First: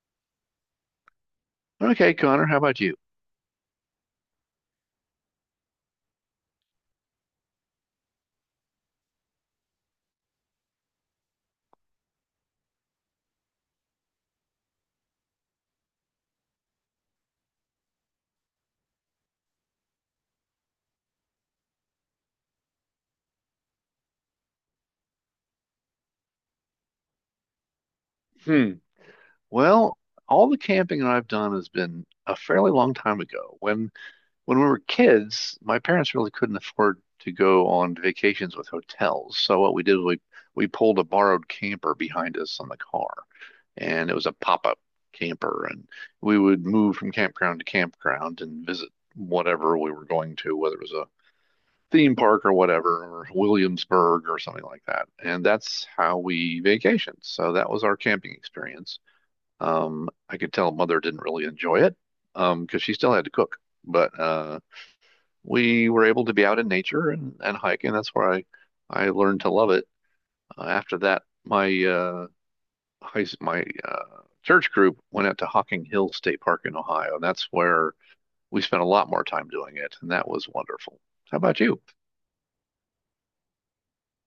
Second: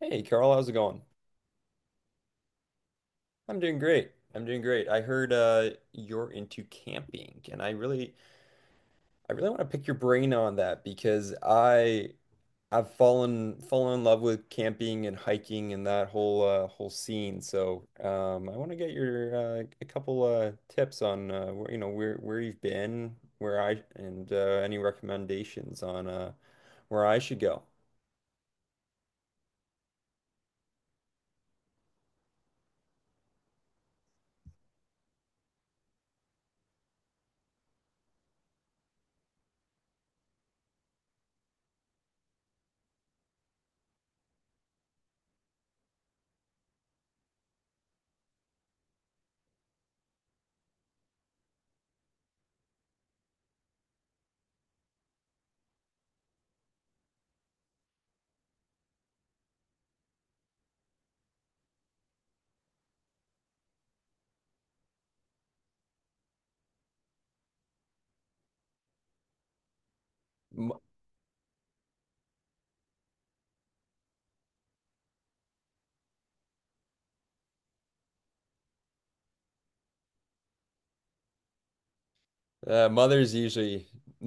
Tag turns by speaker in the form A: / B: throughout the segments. A: Hey Carl, how's it going?
B: Okay, Connor, how about you?
A: I'm doing great. I'm doing great. I heard you're into camping and I really want to pick your brain on that because I've fallen in love with camping and hiking and that whole scene. So, I want to get your a couple tips on where, where you've been, where I and any recommendations on where I should go.
B: Hmm. Well, all the camping that I've done has been a fairly long time ago. When we were kids, my parents really couldn't afford to go on vacations with hotels. So what we did was we pulled a borrowed camper behind us on the car, and it was a pop-up camper, and we would move from campground to campground and visit whatever we were going to, whether it was a theme park or whatever, or Williamsburg or something like that. And that's how we vacationed. So that was our camping experience. I could tell mother didn't really enjoy it because she still had to cook, but we were able to be out in nature and hike, and that's where I learned to love it. After that, my church group went out to Hocking Hill State Park in Ohio, and that's where we spent a lot more time doing it, and that was wonderful. How about you?
A: Mothers usually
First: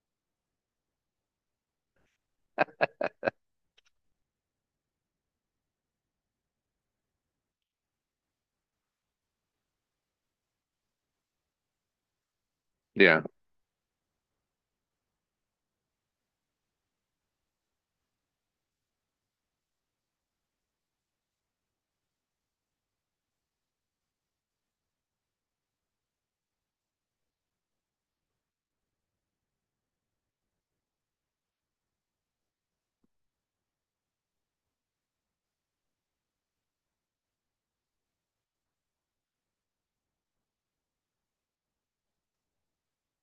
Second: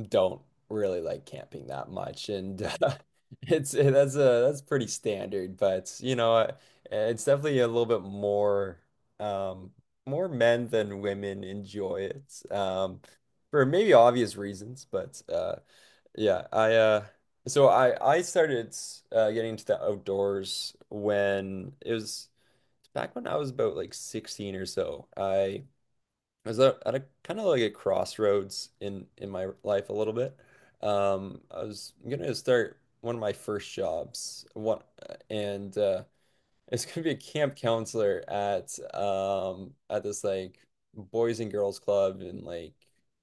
A: don't really like camping that much, and that's pretty standard. But it's definitely a little bit more um, more men than women enjoy it
B: Yeah.
A: for maybe obvious reasons. But yeah, I so I started getting into the outdoors when it was back when I was about like 16 or so. I was at a kind of like a crossroads in my life a little bit. I was gonna start one of my first jobs, one, and it's gonna be a camp counselor at this like boys and girls club and like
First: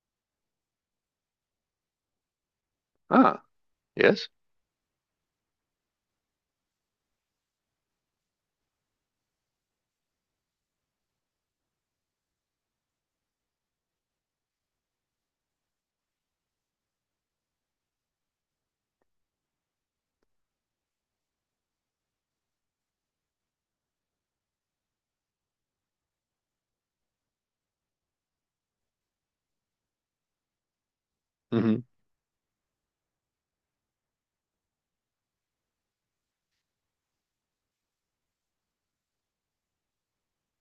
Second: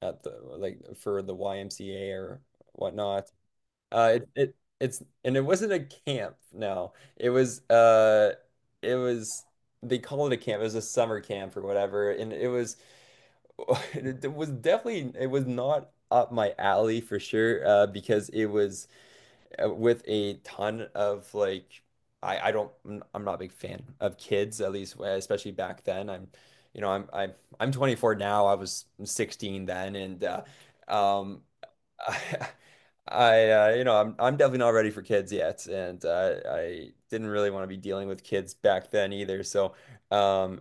A: at the like for the YMCA or whatnot.
B: Ah,
A: It,
B: yes.
A: it it's and it wasn't a camp. No, it was they call it a camp. It was a summer camp or whatever, and it was. It was not up my alley for sure, because it was with a ton of like, I'm not a big fan of kids, at least, especially back then. I'm, you know, I'm 24 now. I was 16 then. And, um,
B: Hmm.
A: I, I, you know, I'm definitely not ready for kids yet. And, I didn't really want to be dealing with kids back then either. Um,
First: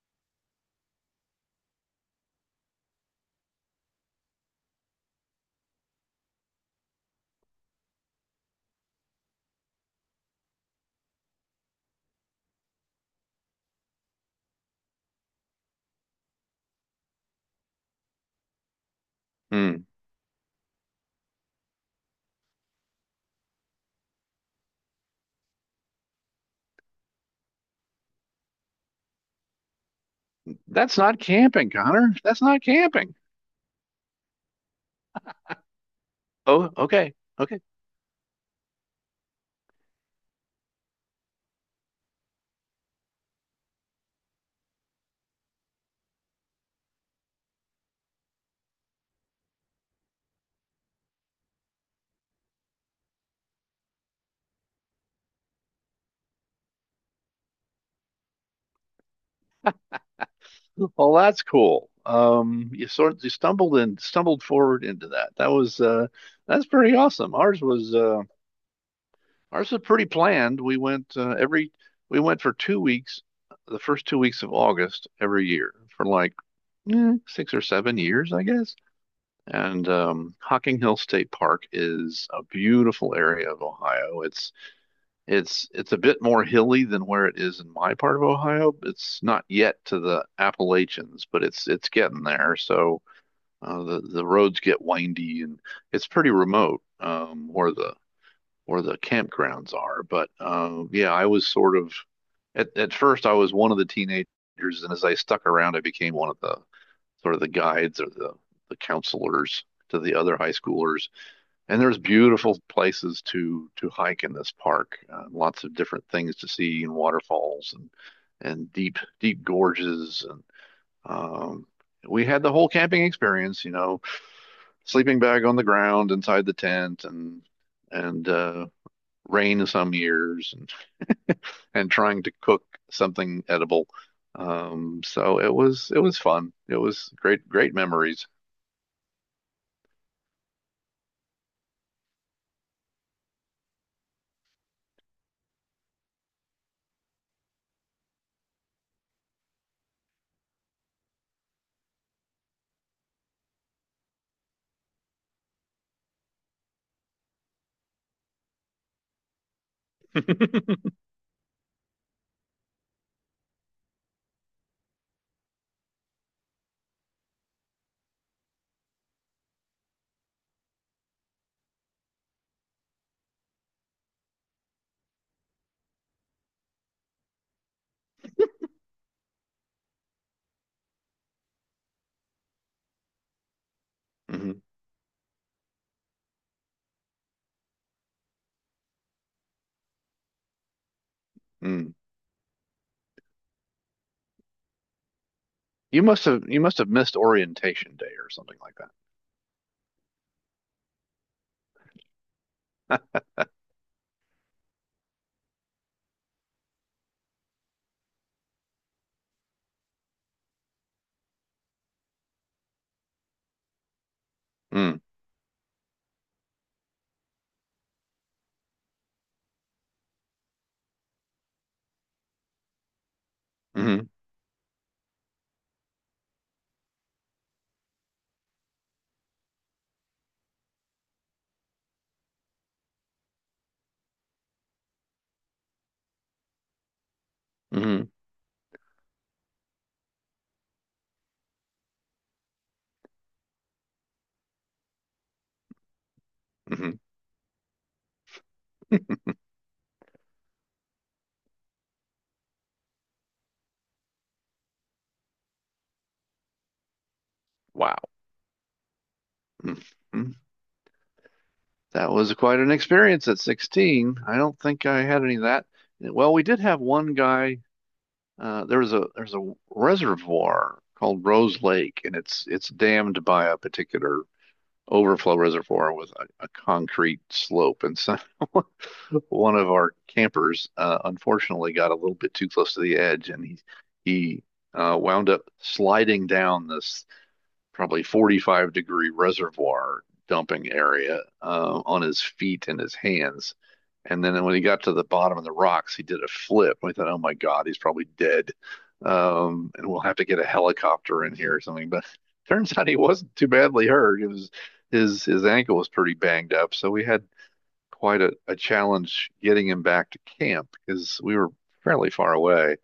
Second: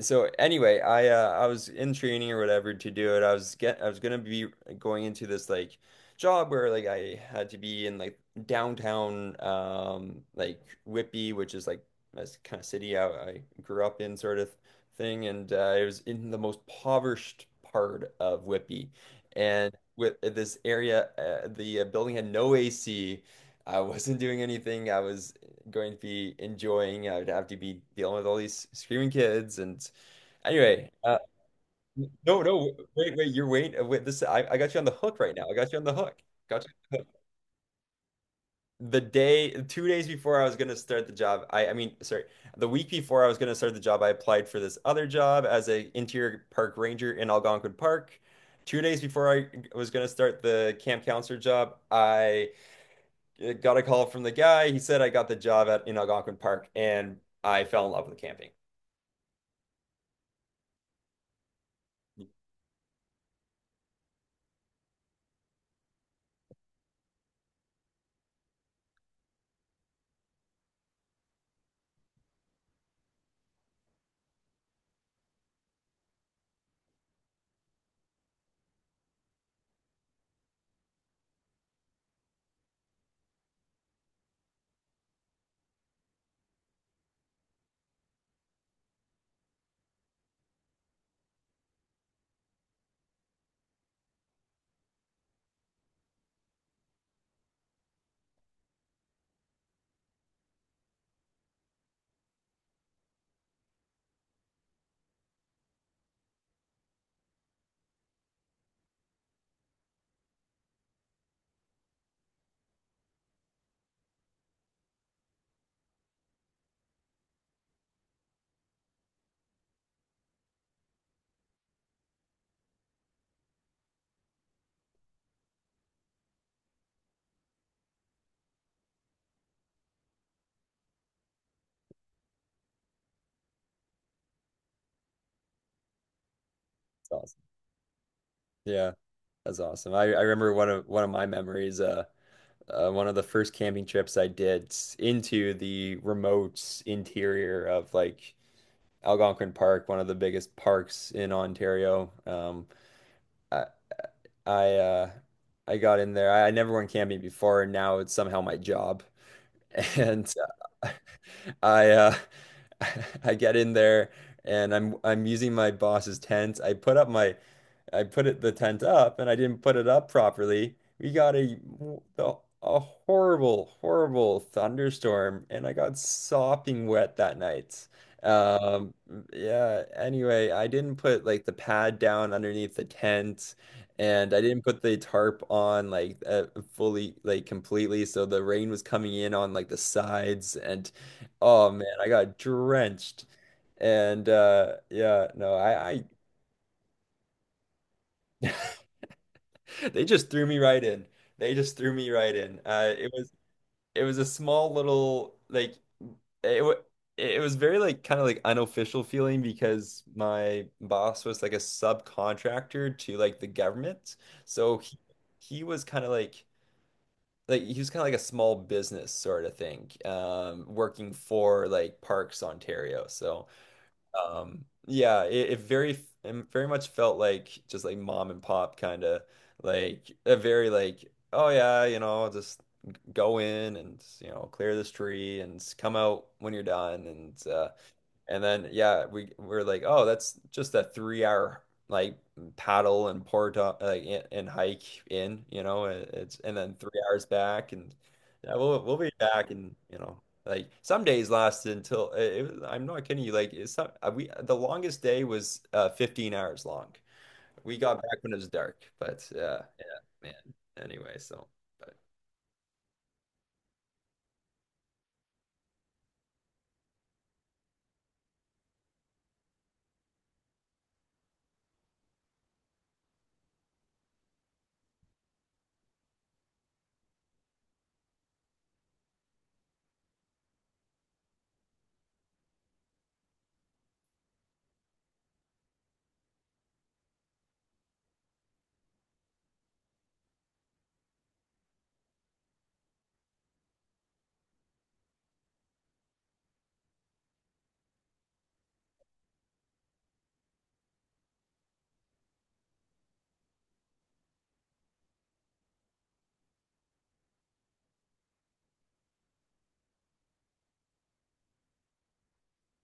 A: so anyway, I was in training or whatever to do it. I was gonna be going into this like job where like I had to be in like downtown like Whitby, which is like this kind of city I grew up in sort of thing, and it was in the most impoverished part of Whitby, and
B: Mm.
A: with this area, the building had no AC. I wasn't doing anything. I was going to be enjoying. I would have to be dealing with all these screaming kids and anyway,
B: That's not camping, Connor.
A: no,
B: That's not
A: no,
B: camping.
A: wait, wait, wait. This I got you on the hook right now. I got you on the hook. Got
B: Oh,
A: you on the hook.
B: okay. Okay.
A: 2 days before I was gonna start the job, I mean, sorry, the week before I was gonna start the job, I applied for this other job as a interior park ranger in Algonquin Park. 2 days before I was gonna start the camp counselor job, I got a call from the guy. He said I got the job at in Algonquin Park, and I fell in love with camping.
B: Well, that's cool.
A: It's
B: You stumbled and stumbled forward into that. That was That's pretty awesome. Ours was pretty planned. We went for 2 weeks, the first 2 weeks of August every year for like 6 or 7 years, I guess. And Hocking Hill State Park is a beautiful area of Ohio. It's a bit more hilly than where it is in my part of Ohio. It's not yet to the Appalachians, but it's getting there. So the roads get windy and it's pretty remote where the campgrounds are. But yeah, I was sort of at first I was one of the teenagers, and as I stuck around, I became one of the sort of the guides or the counselors to the other high schoolers, and there's beautiful places to hike in this park. Lots of different things to see, and waterfalls, and deep gorges, and um, we had the whole camping experience. You know, sleeping bag on the ground inside the tent, and rain some years, and trying to cook something edible. It was fun. It was
A: awesome.
B: great memories.
A: Yeah, that's awesome. I remember one of my memories. One of the first camping trips I did into the remote interior of like Algonquin Park, one of the biggest parks in Ontario. I I uh, I got in there. I never went camping before, and now it's somehow my job. And uh, I I get in there, and I'm using my boss's tent. I put it the tent up and I didn't put it up properly. We got a horrible, horrible thunderstorm and I got sopping wet that night. Um, yeah, anyway, I didn't put like the pad down underneath the tent and I
B: Hmm.
A: didn't put the tarp on like fully like completely so the rain was coming in on like the sides and oh man,
B: Mm.
A: I got drenched. And yeah, no, I
B: You must have missed orientation day or something like that.
A: They just threw me right in. They just threw me right in. It was a small little like it wa- it was very like kind of like unofficial feeling because my boss was like a subcontractor to like the government. So he
B: Mm.
A: he was kind of like he was kind of like a small business sort of thing, working for like Parks Ontario. So.
B: Hmm.
A: Yeah, it very much felt like just like mom and pop kind of like a very like oh yeah, just go in and clear this tree and come out when you're done
B: Hmm.
A: and then yeah, we're like, oh, that's just that 3 hour like paddle and port like and hike in, it's and then three
B: Hmm.
A: hours back, and yeah, we'll be back, and like some days lasted until it was, I'm not kidding you, like it's not we the longest day was 15 hours long. We
B: Wow.
A: got back when it was dark, but
B: Hmm.
A: yeah, man. Anyway, so but
B: That was quite an experience at 16. I don't think I had any of that. Well, we did have one guy. There's a reservoir called Rose Lake, and it's dammed by a particular overflow reservoir with a concrete slope. And so one of our campers, unfortunately, got a little bit too close to the edge, and he wound up sliding down this probably 45-degree reservoir dumping area on his feet and his hands. And then when he got to the bottom of the rocks, he did a flip. We thought, oh my God, he's probably dead. And we'll have to get a helicopter in here or something. But turns out he wasn't too badly hurt. It was his ankle was pretty banged up, so we had quite a challenge getting him back to camp because we were fairly far away.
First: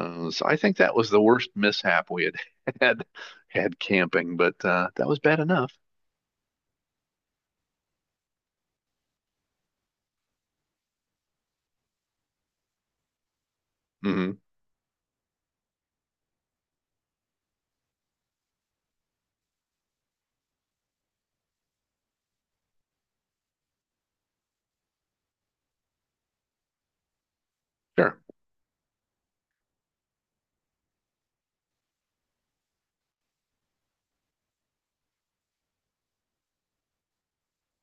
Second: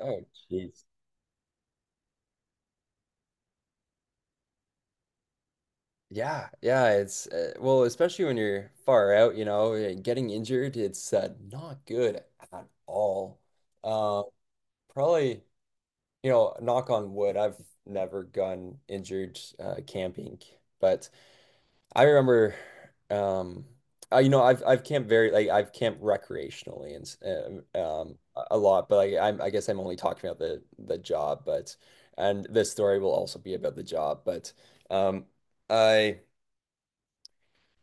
A: oh,
B: So I think
A: jeez.
B: that was the worst mishap we had had had camping, but that was bad enough.
A: Yeah, yeah, it's well, especially when you're far out, you know, getting injured, it's not good at all. Uh,
B: Hmm.
A: Probably, you know, knock on wood, I've never gotten injured camping, but I remember, um, I've camped very like I've camped recreationally and
B: Sure.
A: a lot, but like I guess I'm only talking about the job, but and this story will also be about the job, but um I.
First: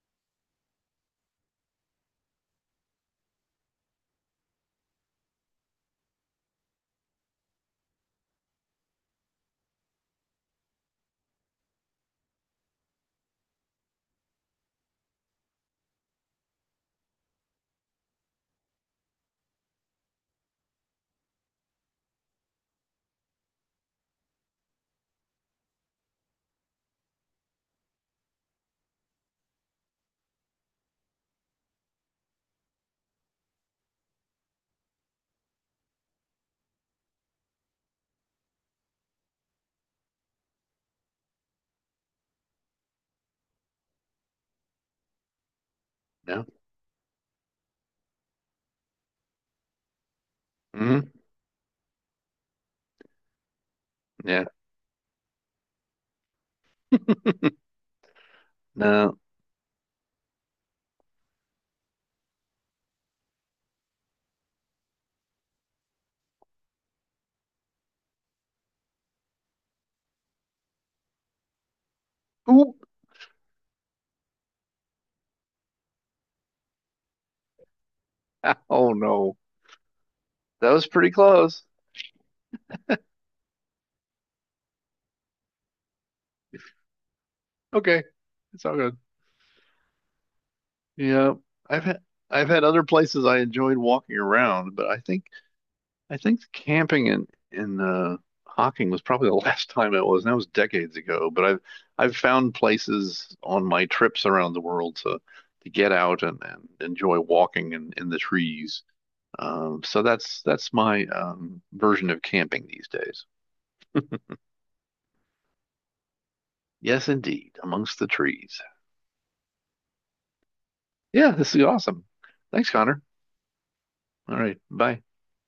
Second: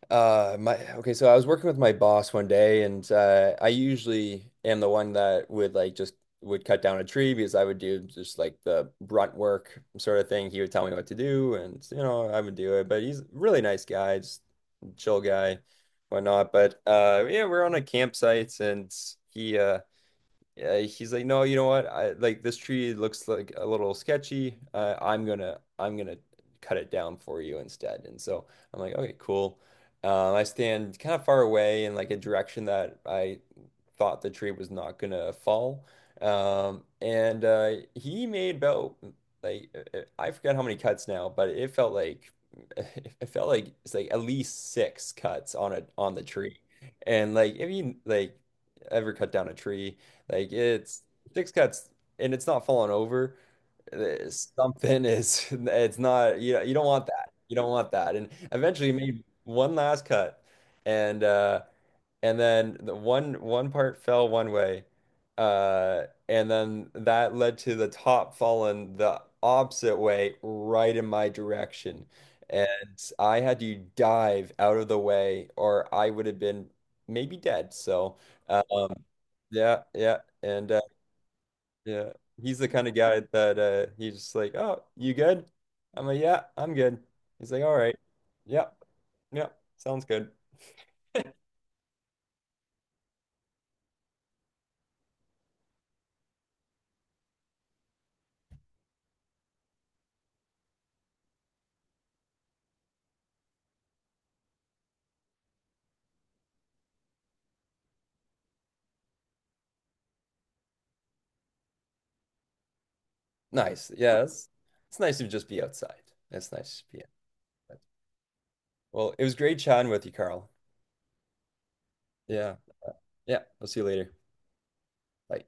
A: My okay, so I was working with my boss one day, and I usually am the one that would like just would cut down a tree because I would do just like the brunt work sort of thing. He would tell me what to do, and you know I would do it. But he's a really nice guy, just chill guy, whatnot. But yeah, we're on a campsite, and he uh, he's like, no, you know what? I Like this tree looks like a little sketchy. I'm gonna cut it down for you instead. And so I'm like, okay, cool. I stand kind of far away in like a direction that I thought the tree was not gonna fall. And he made about like I forget how many cuts now, but it felt like it felt like it's like at least six cuts on the
B: No.
A: tree. And like if you like ever cut down a tree, like
B: Hmm.
A: it's six cuts and it's not falling over. uh,
B: Yeah.
A: Something is it's not. You don't want that. You don't want that. And eventually he
B: No.
A: made one last cut and uh and then the one part fell one way, and then that led to the top falling the opposite way, right in my direction.
B: Ooh.
A: And I had to dive out of the way, or I would have been maybe dead.
B: Oh
A: Um,
B: no.
A: yeah, yeah, and
B: That was pretty close.
A: yeah, he's the kind of guy that he's just like, "Oh, you good?" I'm like, "Yeah, I'm good." He's like, "All right,
B: Okay. It's
A: yeah,
B: all good.
A: yeah, sounds good."
B: Yeah. I've had I've had other places I enjoyed walking around, but I think camping in Hocking was probably the last time it was, and that was decades ago. But I've found places on my trips around the world to get out and enjoy walking in the trees. So that's my version of camping these days.
A: Nice. Yes, it's nice to just be outside. It's nice to be
B: Yes,
A: outside.
B: indeed, amongst the trees.
A: Well, it was great chatting with you, Carl.
B: Yeah, this is awesome.
A: Yeah.
B: Thanks, Connor.
A: Yeah. I'll see you later.
B: All right, bye.
A: Bye.